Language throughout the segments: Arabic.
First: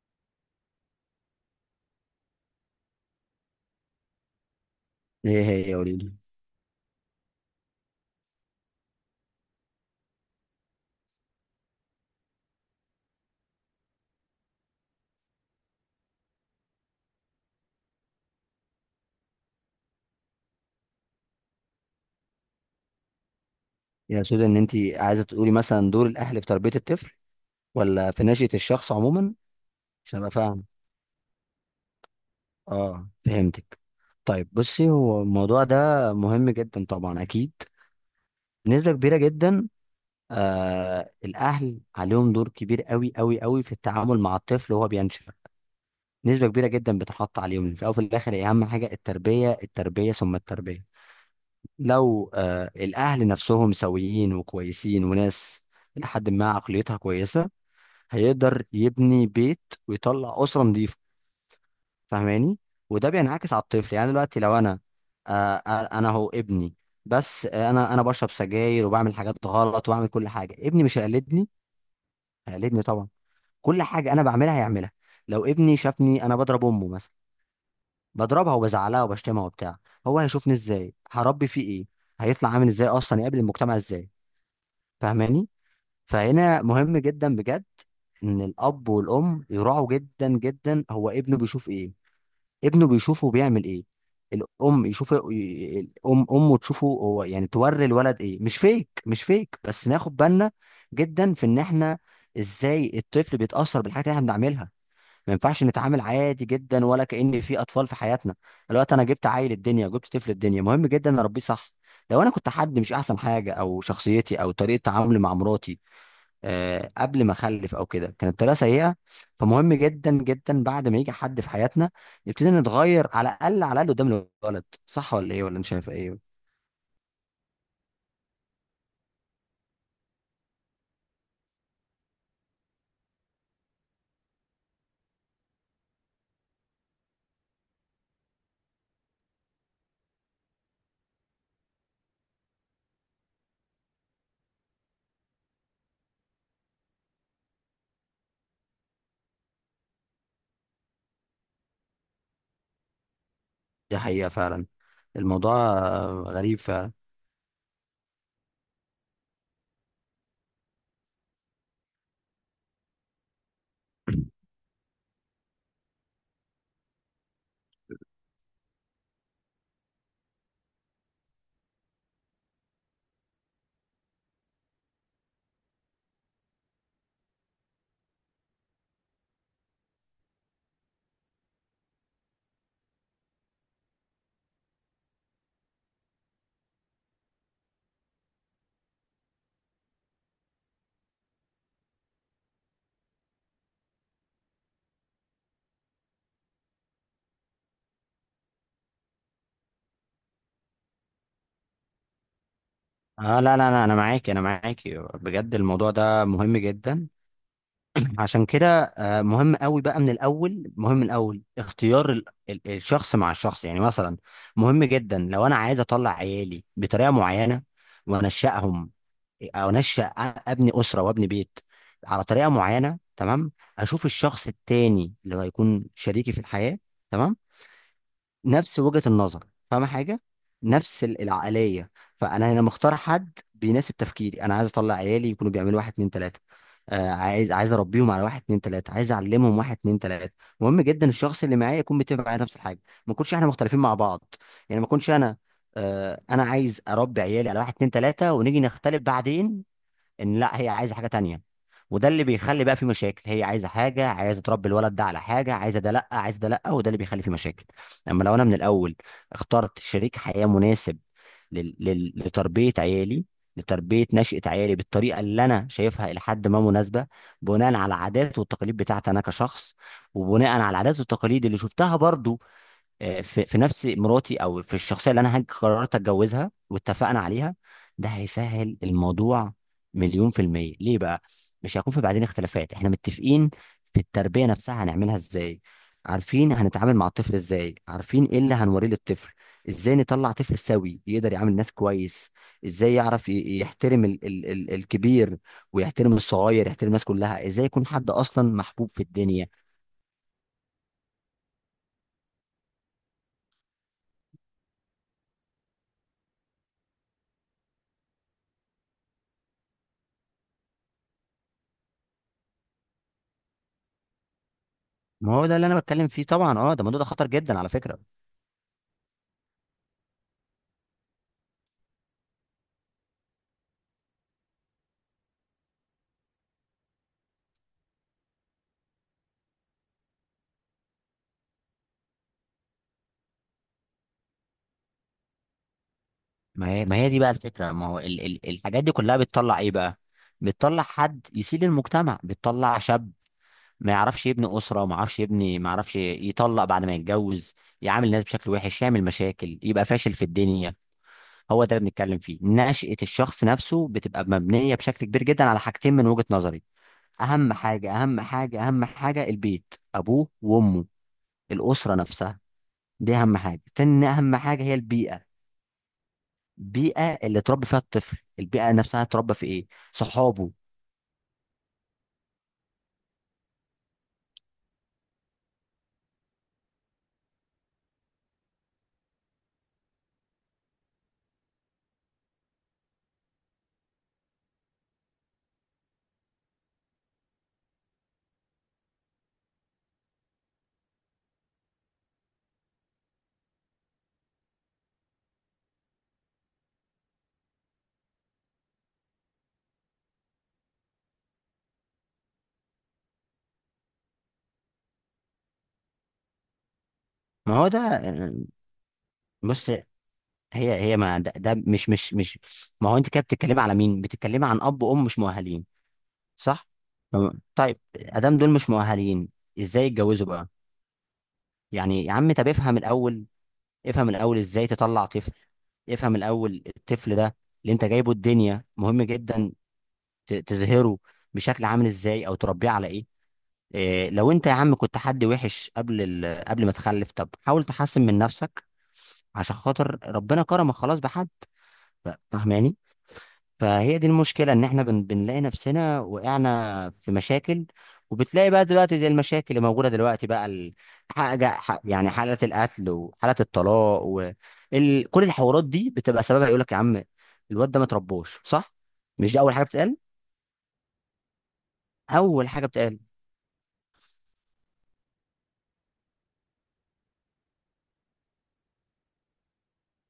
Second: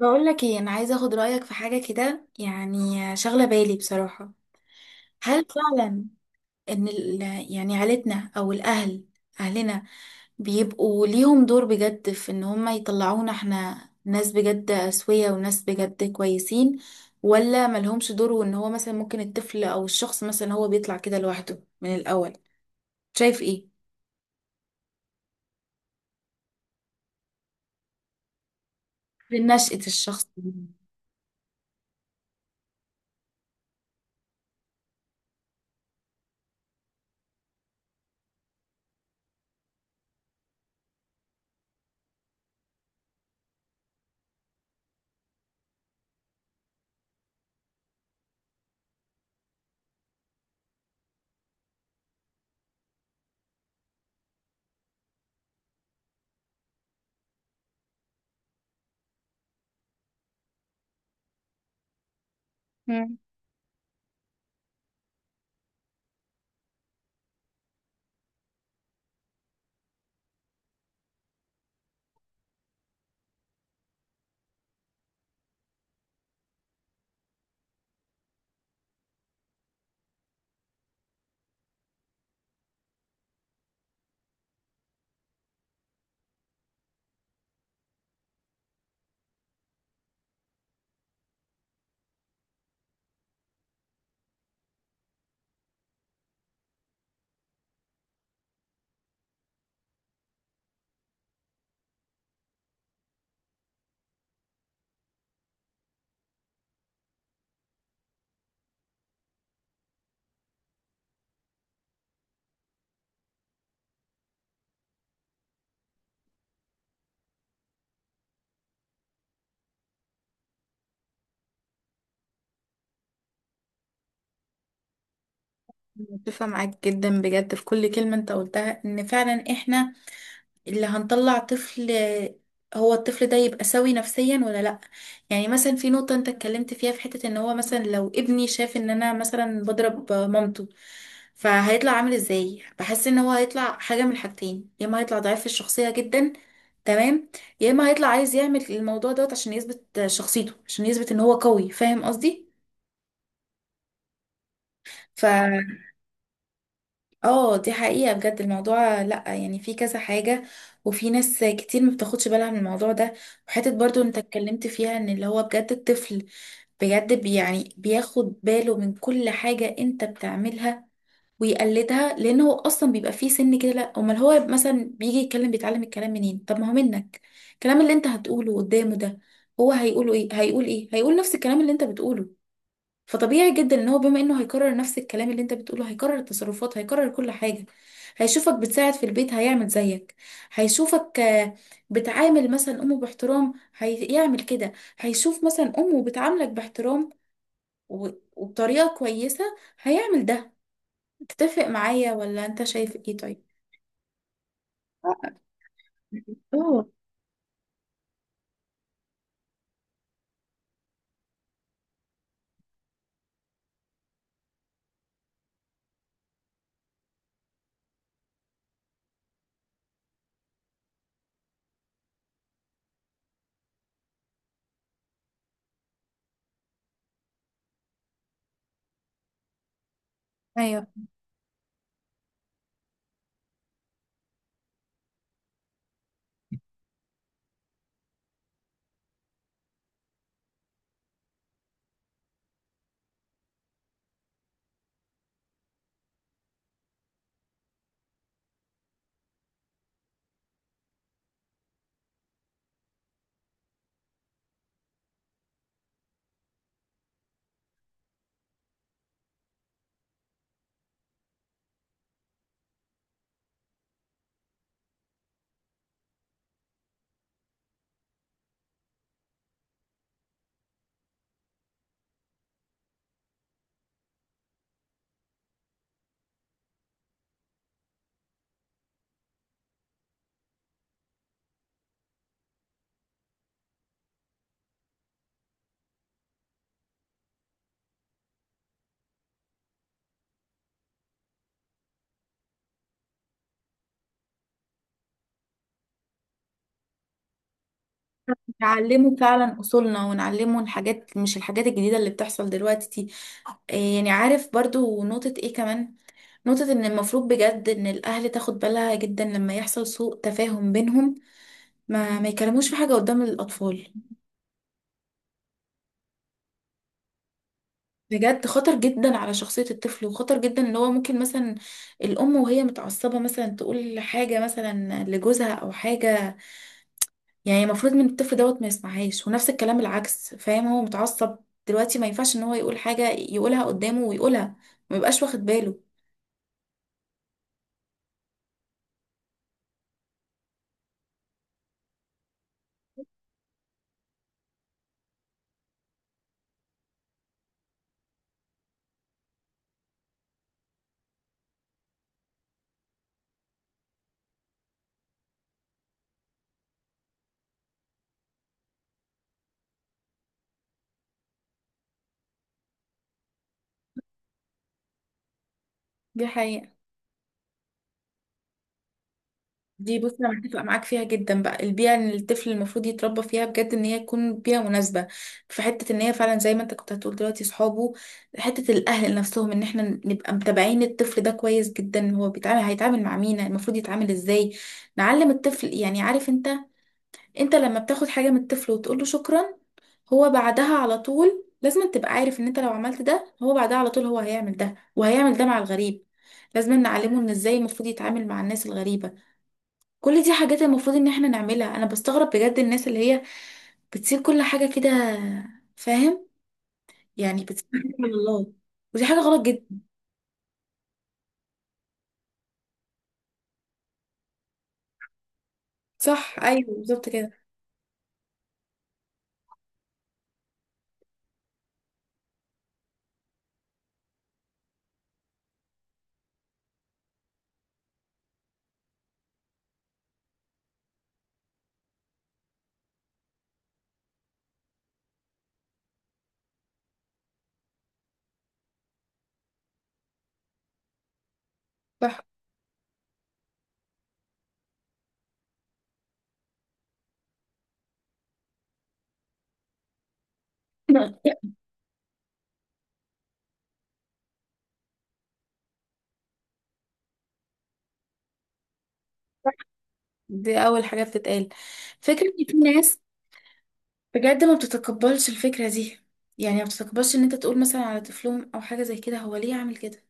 بقول لك ايه، انا عايزه اخد رايك في حاجه كده، يعني شغله بالي بصراحه. ايه هل هي؟ فعلا قوليلي، ان ال- يعني عيلتنا او الاهل، اهلنا بيبقوا ليهم دور بجد في ان هم يطلعونا احنا ناس بجد اسويه وناس بجد كويسين، ولا ملهمش دور وان هو مثلا ممكن الطفل او الشخص مثلا هو بيطلع كده لوحده من الاول؟ شايف ايه؟ يا سودا، ان انت عايزه تقولي مثلا دور الاهل في تربيه الطفل، ولا في نشأة الشخص عموما؟ في نشأة عشان الشخص. ابقى فاهم. اه، فهمتك. طيب، بصي، هو الموضوع ده مهم جدا طبعا، اكيد، بنسبه كبيره جدا. الاهل عليهم دور كبير قوي قوي قوي في التعامل مع الطفل وهو بينشأ. نسبه كبيره جدا بتحط عليهم. في الاول وفي الاخر هي اهم حاجه: التربيه، التربيه، ثم التربيه. لو الاهل نفسهم سويين وكويسين وناس، لحد ما عقليتها كويسه، هيقدر يبني بيت ويطلع اسره نظيفه. فاهماني؟ وده مم. بينعكس على الطفل. يعني دلوقتي لو انا آه آه، انا هو ابني، بس انا بشرب سجاير وبعمل حاجات غلط وبعمل كل حاجه، ابني مش هيقلدني؟ هيقلدني طبعا. كل حاجه انا بعملها هيعملها. لو ابني شافني انا بضرب امه مثلا، بضربها وبزعلها وبشتمها وبتاع، هو هيشوفني ازاي؟ هربي فيه ايه؟ هيطلع عامل ازاي؟ اصلا يقابل المجتمع ازاي؟ فاهماني؟ فهنا مهم جدا بجد ان الاب والام يراعوا جدا جدا هو ابنه بيشوف ايه، ابنه بيشوفه بيعمل ايه. الام يشوف، الام امه تشوفه هو، يعني توري الولد ايه، مش فيك مش فيك، بس ناخد بالنا جدا في ان احنا ازاي الطفل بيتاثر بالحاجات اللي احنا بنعملها. ما ينفعش نتعامل عادي جدا ولا كأن في اطفال في حياتنا. دلوقتي انا جبت عيل الدنيا، جبت طفل الدنيا، مهم جدا اربيه صح. لو انا كنت حد مش احسن حاجه، او شخصيتي او طريقه تعاملي مع مراتي قبل ما اخلف او كده كانت طريقه سيئه، فمهم جدا جدا بعد ما يجي حد في حياتنا نبتدي نتغير، على الاقل على الاقل قدام الولد. صح ولا ايه؟ ولا انت شايف ايه؟ متفقة معاك جدا بجد في كل كلمة انت قلتها، ان فعلا احنا اللي هنطلع طفل، هو الطفل ده يبقى سوي نفسيا ولا لا. يعني مثلا في نقطة انت اتكلمت فيها، في حتة ان هو مثلا لو ابني شاف ان انا مثلا بضرب مامته، فهيطلع عامل ازاي؟ بحس ان هو هيطلع حاجة من الحاجتين، يا اما هيطلع ضعيف في الشخصية جدا، تمام، يا اما هيطلع عايز يعمل الموضوع دوت عشان يثبت شخصيته، عشان يثبت ان هو قوي، فاهم قصدي؟ دي حقيقه فعلا. ف الموضوع غريب فعلا. اه، دي حقيقة بجد، الموضوع لأ، يعني في كذا حاجة، وفي ناس كتير ما بتاخدش بالها من الموضوع ده. وحتة برضو انت اتكلمت فيها ان اللي هو بجد الطفل بجد، يعني بياخد باله من كل حاجة انت بتعملها ويقلدها، لان هو اصلا بيبقى فيه سن كده، لأ امال هو مثلا بيجي يتكلم، بيتعلم الكلام منين؟ طب ما هو منك. الكلام اللي انت هتقوله قدامه ده، هو هيقوله ايه؟ هيقول ايه؟ هيقول نفس الكلام اللي انت بتقوله. فطبيعي جدا ان هو بما انه هيكرر نفس الكلام اللي انت بتقوله، هيكرر التصرفات، هيكرر كل حاجة. هيشوفك بتساعد في البيت هيعمل زيك. هيشوفك آه، بتعامل مثلا امه باحترام، هيعمل كده. هيشوف مثلا امه بتعاملك باحترام و- وبطريقة كويسة، هيعمل ده. تتفق معايا ولا انت شايف ايه؟ اه، طيب. لا لا لا، انا معاكي، انا معاكي بجد. الموضوع ده مهم اه، جدا. عشان كده مهم قوي بقى، من الاول، مهم من الاول، اختيار الشخص مع الشخص، يعني مثلا، مهم جدا لو انا عايز اطلع عيالي بطريقه معينه وانشأهم، او انشأ، ابني اسره وابني بيت على طريقه معينه، تمام. اشوف الشخص التاني اللي هو هيكون شريكي في الحياه، تمام، نفس وجهه النظر، فاهمه حاجه، ايوه، نفس العقليه. فانا هنا مختار حد بيناسب تفكيري، انا عايز اطلع عيالي يكونوا بيعملوا واحد اتنين تلاته، عايز اربيهم على واحد اتنين تلاته، عايز اعلمهم واحد اتنين تلاته. مهم جدا الشخص اللي معايا يكون متفق معايا نفس الحاجه، ما نكونش احنا مختلفين مع بعض. يعني ما اكونش انا عايز اربي عيالي على واحد اتنين تلاته ونيجي نختلف بعدين، ان لا هي عايزه حاجه تانية، وده اللي بيخلي بقى في مشاكل. هي عايزه حاجه، عايزه تربي الولد ده على حاجه، عايزه ده لا، عايزه ده لا. وده اللي بيخلي في مشاكل. اما لو انا من الاول اخترت شريك حياه مناسب لتربيه عيالي، لتربيه نشأة عيالي بالطريقه اللي انا شايفها الى حد ما مناسبه، بناء على العادات والتقاليد بتاعتي انا كشخص، وبناء على العادات والتقاليد اللي شفتها برضو، في نفس مراتي او في الشخصيه اللي انا قررت اتجوزها واتفقنا عليها، ده هيسهل الموضوع مليون في المية. ليه بقى؟ مش هيكون في بعدين اختلافات، احنا متفقين في التربية نفسها هنعملها ازاي. عارفين هنتعامل مع الطفل ازاي، عارفين ايه اللي هنوريه للطفل، ازاي نطلع طفل سوي يقدر يعامل الناس كويس، ازاي يعرف يحترم ال ال ال الكبير، ويحترم الصغير، يحترم الناس كلها، ازاي يكون حد اصلا محبوب في نعلمه الدنيا. فعلا اصولنا ونعلمه الحاجات، مش الحاجات الجديدة اللي بتحصل دلوقتي دي. آه، يعني عارف برضو نقطة ايه كمان؟ نقطة إن المفروض بجد إن الأهل تاخد بالها جدا لما يحصل سوء تفاهم بينهم، ما ما يكلموش في حاجة قدام الأطفال. ما هو ده اللي انا بتكلم فيه طبعا. اه، ده الموضوع ده خطر جدا على فكرة. بجد خطر جدا على شخصية الطفل، وخطر جدا إن هو ممكن مثلا الأم وهي متعصبة مثلا تقول حاجة مثلا لجوزها أو حاجة، يعني المفروض من الطفل دوت ما يسمعهاش، ونفس الكلام العكس، فاهم، هو متعصب دلوقتي، ما ينفعش إن هو يقول حاجة يقولها قدامه ويقولها، ما يبقاش واخد باله. ما هي دي بقى الفكرة، ما هو ال ال الحاجات دي كلها بتطلع ايه بقى؟ بتطلع حد يسيل المجتمع، بتطلع شاب ما يعرفش يبني أسرة، ما يعرفش يبني، ما يعرفش يطلق بعد ما يتجوز، يعامل الناس بشكل وحش، يعمل مشاكل، يبقى فاشل في الدنيا. هو ده اللي بنتكلم فيه. نشأة الشخص نفسه بتبقى مبنية بشكل كبير جدا على حاجتين من وجهة نظري. أهم حاجة، أهم حاجة، أهم حاجة: البيت، أبوه وأمه، الأسرة نفسها. دي أهم حاجة. تاني أهم حاجة هي البيئة، دي حقيقة. البيئه اللي اتربى فيها الطفل، البيئه نفسها اتربى في ايه، دي بص، انا صحابه. متفقه معاك فيها جدا بقى، البيئه اللي الطفل المفروض يتربى فيها بجد ان هي تكون بيئه مناسبه، في حته ان هي فعلا زي ما انت كنت هتقول دلوقتي صحابه، حته الاهل نفسهم، ان احنا نبقى متابعين الطفل ده كويس جدا، هو بيتعامل هيتعامل مع مين؟ المفروض يتعامل ازاي؟ نعلم الطفل، يعني عارف انت، انت لما بتاخد حاجه من الطفل وتقول له شكرا، هو بعدها على طول لازم تبقى عارف ان انت لو عملت ده، هو بعدها على طول هو هيعمل ده وهيعمل ده مع الغريب. لازم نعلمه ان ازاي المفروض يتعامل مع الناس الغريبه. كل دي حاجات المفروض ان احنا نعملها. انا بستغرب بجد الناس اللي هي بتسيب كل حاجة كده، فاهم؟ يعني ما بتسيب هو ده حاجة من الله، ودي حاجة غلط بص، جدا. هي ما ده مش، ما هو انت كده بتتكلمي على مين، بتتكلمي عن اب وام مش مؤهلين. صح، ايوه صح. بالظبط كده. تمام. طيب، ادام دول مش مؤهلين ازاي يتجوزوا بقى؟ يعني يا عم، طب افهم الاول، افهم الاول ازاي تطلع طفل، افهم الاول الطفل ده اللي انت جايبه الدنيا مهم جدا تظهره بشكل عامل ازاي، او تربيه على ايه. إيه، لو انت يا عم كنت حد وحش قبل ما تخلف، طب حاول تحسن من نفسك عشان خاطر ربنا كرمك خلاص بحد. صح. فاهماني؟ فهي دي المشكلة ان احنا بنلاقي نفسنا وقعنا في مشاكل، وبتلاقي بقى دلوقتي زي المشاكل اللي موجودة دلوقتي بقى يعني حالة القتل وحالة الطلاق كل الحوارات دي بتبقى سببها. يقول لك يا عم، الواد ده ما تربوش صح؟ مش دي اول حاجة بتتقال؟ دي اول حاجة بتتقال. فكرة ان اول في حاجة بتتقال. ناس بجد ما بتتقبلش الفكرة دي، يعني ما بتتقبلش ان انت تقول مثلا على طفلهم او حاجة زي كده، هو ليه عامل كده؟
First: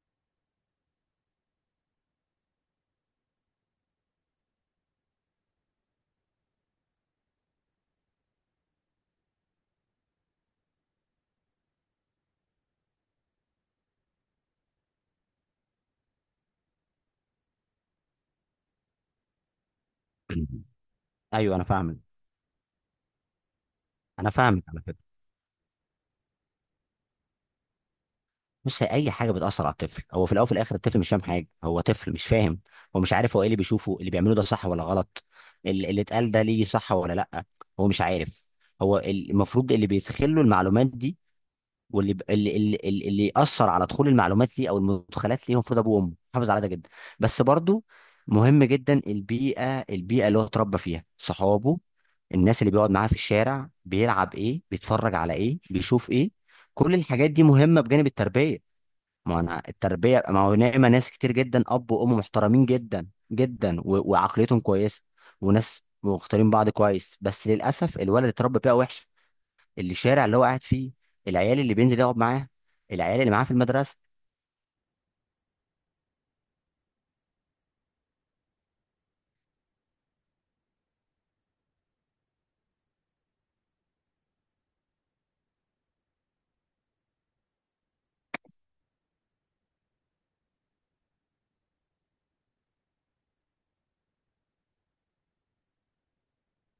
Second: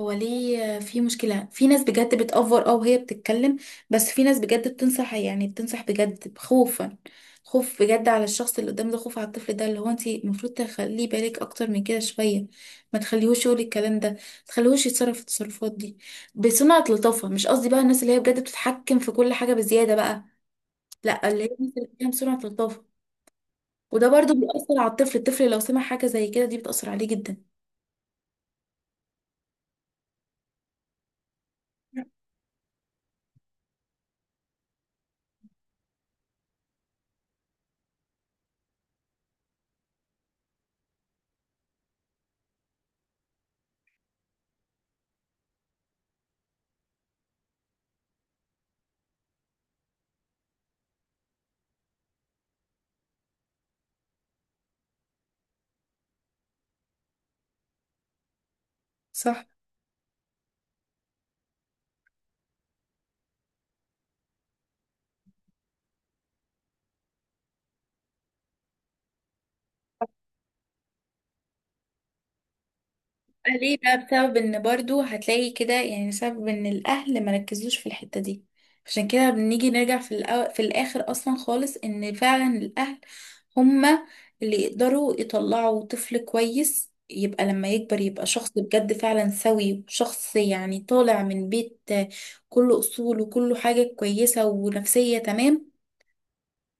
هو ليه في مشكلة؟ في ناس بجد بتأفور اه وهي بتتكلم، بس في ناس بجد بتنصح، يعني بتنصح بجد خوفا، خوف بجد على الشخص اللي قدام ده، خوف على الطفل ده، اللي هو انت المفروض تخليه بالك اكتر من كده شوية، ما تخليهوش يقول الكلام ده، ما تخليهوش يتصرف التصرفات دي. بصنعة لطافة، مش قصدي بقى الناس اللي هي بجد بتتحكم في كل حاجة بزيادة بقى، لا، اللي هي ايوه، انا الناس اللي فاهمك، فيها بصنعة لطافة. وده انا برضو فاهمك بيأثر على على فكرة. الطفل، الطفل لو سمع حاجة زي كده، دي بتأثر عليه جدا. بص، هي اي حاجه بتاثر على الطفل، هو في الاول وفي الاخر الطفل مش فاهم حاجه، هو طفل مش فاهم. هو مش عارف هو ايه اللي بيشوفه، اللي بيعمله ده صح ولا غلط، اللي اتقال ده ليه صح ولا لا، هو مش عارف. هو المفروض اللي بيدخل له المعلومات دي، واللي اللي ياثر على دخول المعلومات ليه او المدخلات ليه، هو المفروض ابوه وامه. حافظ على ده جدا. بس برضو مهم جدا البيئه، البيئه اللي هو اتربى فيها، صحابه، الناس اللي بيقعد معاها في الشارع، بيلعب ايه، بيتفرج على ايه، بيشوف ايه، كل الحاجات دي مهمه بجانب التربيه. ما صح. انا التربيه، ما هو نعمه ناس كتير جدا اب وام محترمين جدا جدا، و... وعقليتهم كويسه، وناس مختارين بعض كويس، بس للاسف الولد اللي اتربى بيئه وحشه، اللي الشارع اللي هو قاعد فيه، العيال اللي بينزل يقعد معاه، العيال اللي معاه في ليه المدرسه. بقى؟ بسبب ان برضو هتلاقي كده، يعني سبب ان الاهل مركزوش في الحتة دي. عشان كده بنيجي نرجع في في الاخر اصلا خالص، ان فعلا الاهل هما اللي يقدروا يطلعوا طفل كويس يبقى لما يكبر يبقى شخص بجد فعلا سوي، وشخص يعني طالع من بيت كله اصول وكله حاجة كويسة ونفسية تمام.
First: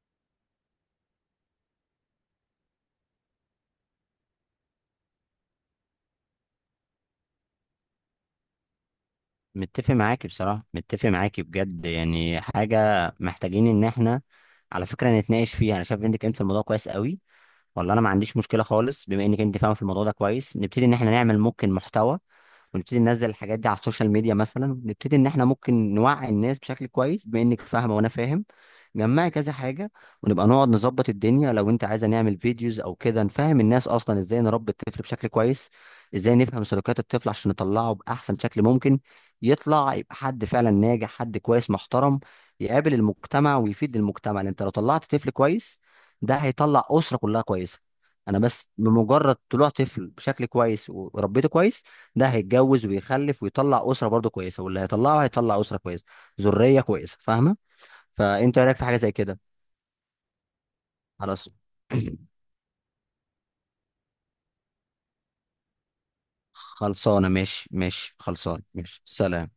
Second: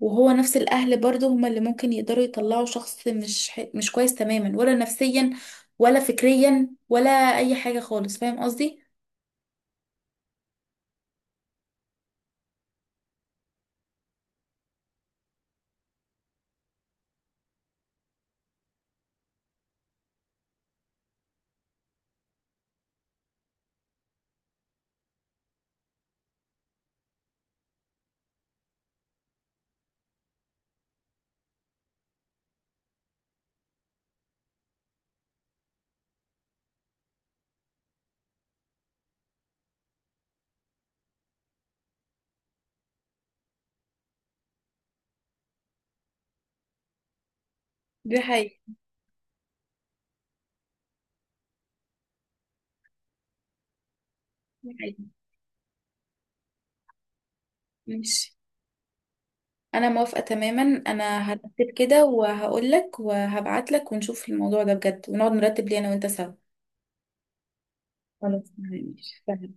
وهو نفس الأهل برضه هما اللي ممكن يقدروا يطلعوا شخص مش مش كويس تماما، ولا نفسيا ولا فكريا ولا أي حاجة خالص، فاهم قصدي؟ متفق معاكي بصراحه، متفق معاكي بجد يعني. حاجه محتاجين ان احنا على فكره نتناقش فيها. انا شايف انك انت في الموضوع كويس قوي. والله انا ما عنديش مشكله خالص. بما انك انت فاهمه في الموضوع ده كويس، نبتدي ان احنا نعمل ممكن محتوى، ونبتدي ننزل الحاجات دي على السوشيال ميديا مثلا. نبتدي ان احنا ممكن نوعي الناس بشكل كويس، بما انك فاهمه وانا فاهم، جمعي كذا حاجة، ونبقى نقعد نظبط الدنيا. لو انت عايزة نعمل فيديوز او كده، نفهم الناس اصلا ازاي نربي الطفل بشكل كويس، ازاي نفهم سلوكيات الطفل عشان نطلعه بأحسن شكل ممكن، يطلع يبقى حد فعلا ناجح، حد كويس محترم، يقابل المجتمع ويفيد المجتمع. لان انت لو طلعت طفل كويس، ده هيطلع أسرة كلها كويسة. دي انا حقيقة. بس بمجرد طلوع طفل بشكل كويس وربيته كويس، ده هيتجوز ويخلف ويطلع أسرة برضه كويسة، دي واللي حقيقة. هيطلعه هيطلع أسرة كويسة، ذرية كويسة. فاهمة؟ ماشي. فانت إيه رايك في حاجه زي كده؟ أنا موافقة تماما، أنا خلاص. هرتب كده وهقولك وهبعتلك ونشوف الموضوع ده بجد، ونقعد نرتب ليه أنا وأنت سوا. خلصانه، ماشي، ماشي، خلاص خلصانه، تمام، ماشي، سلام. ماشي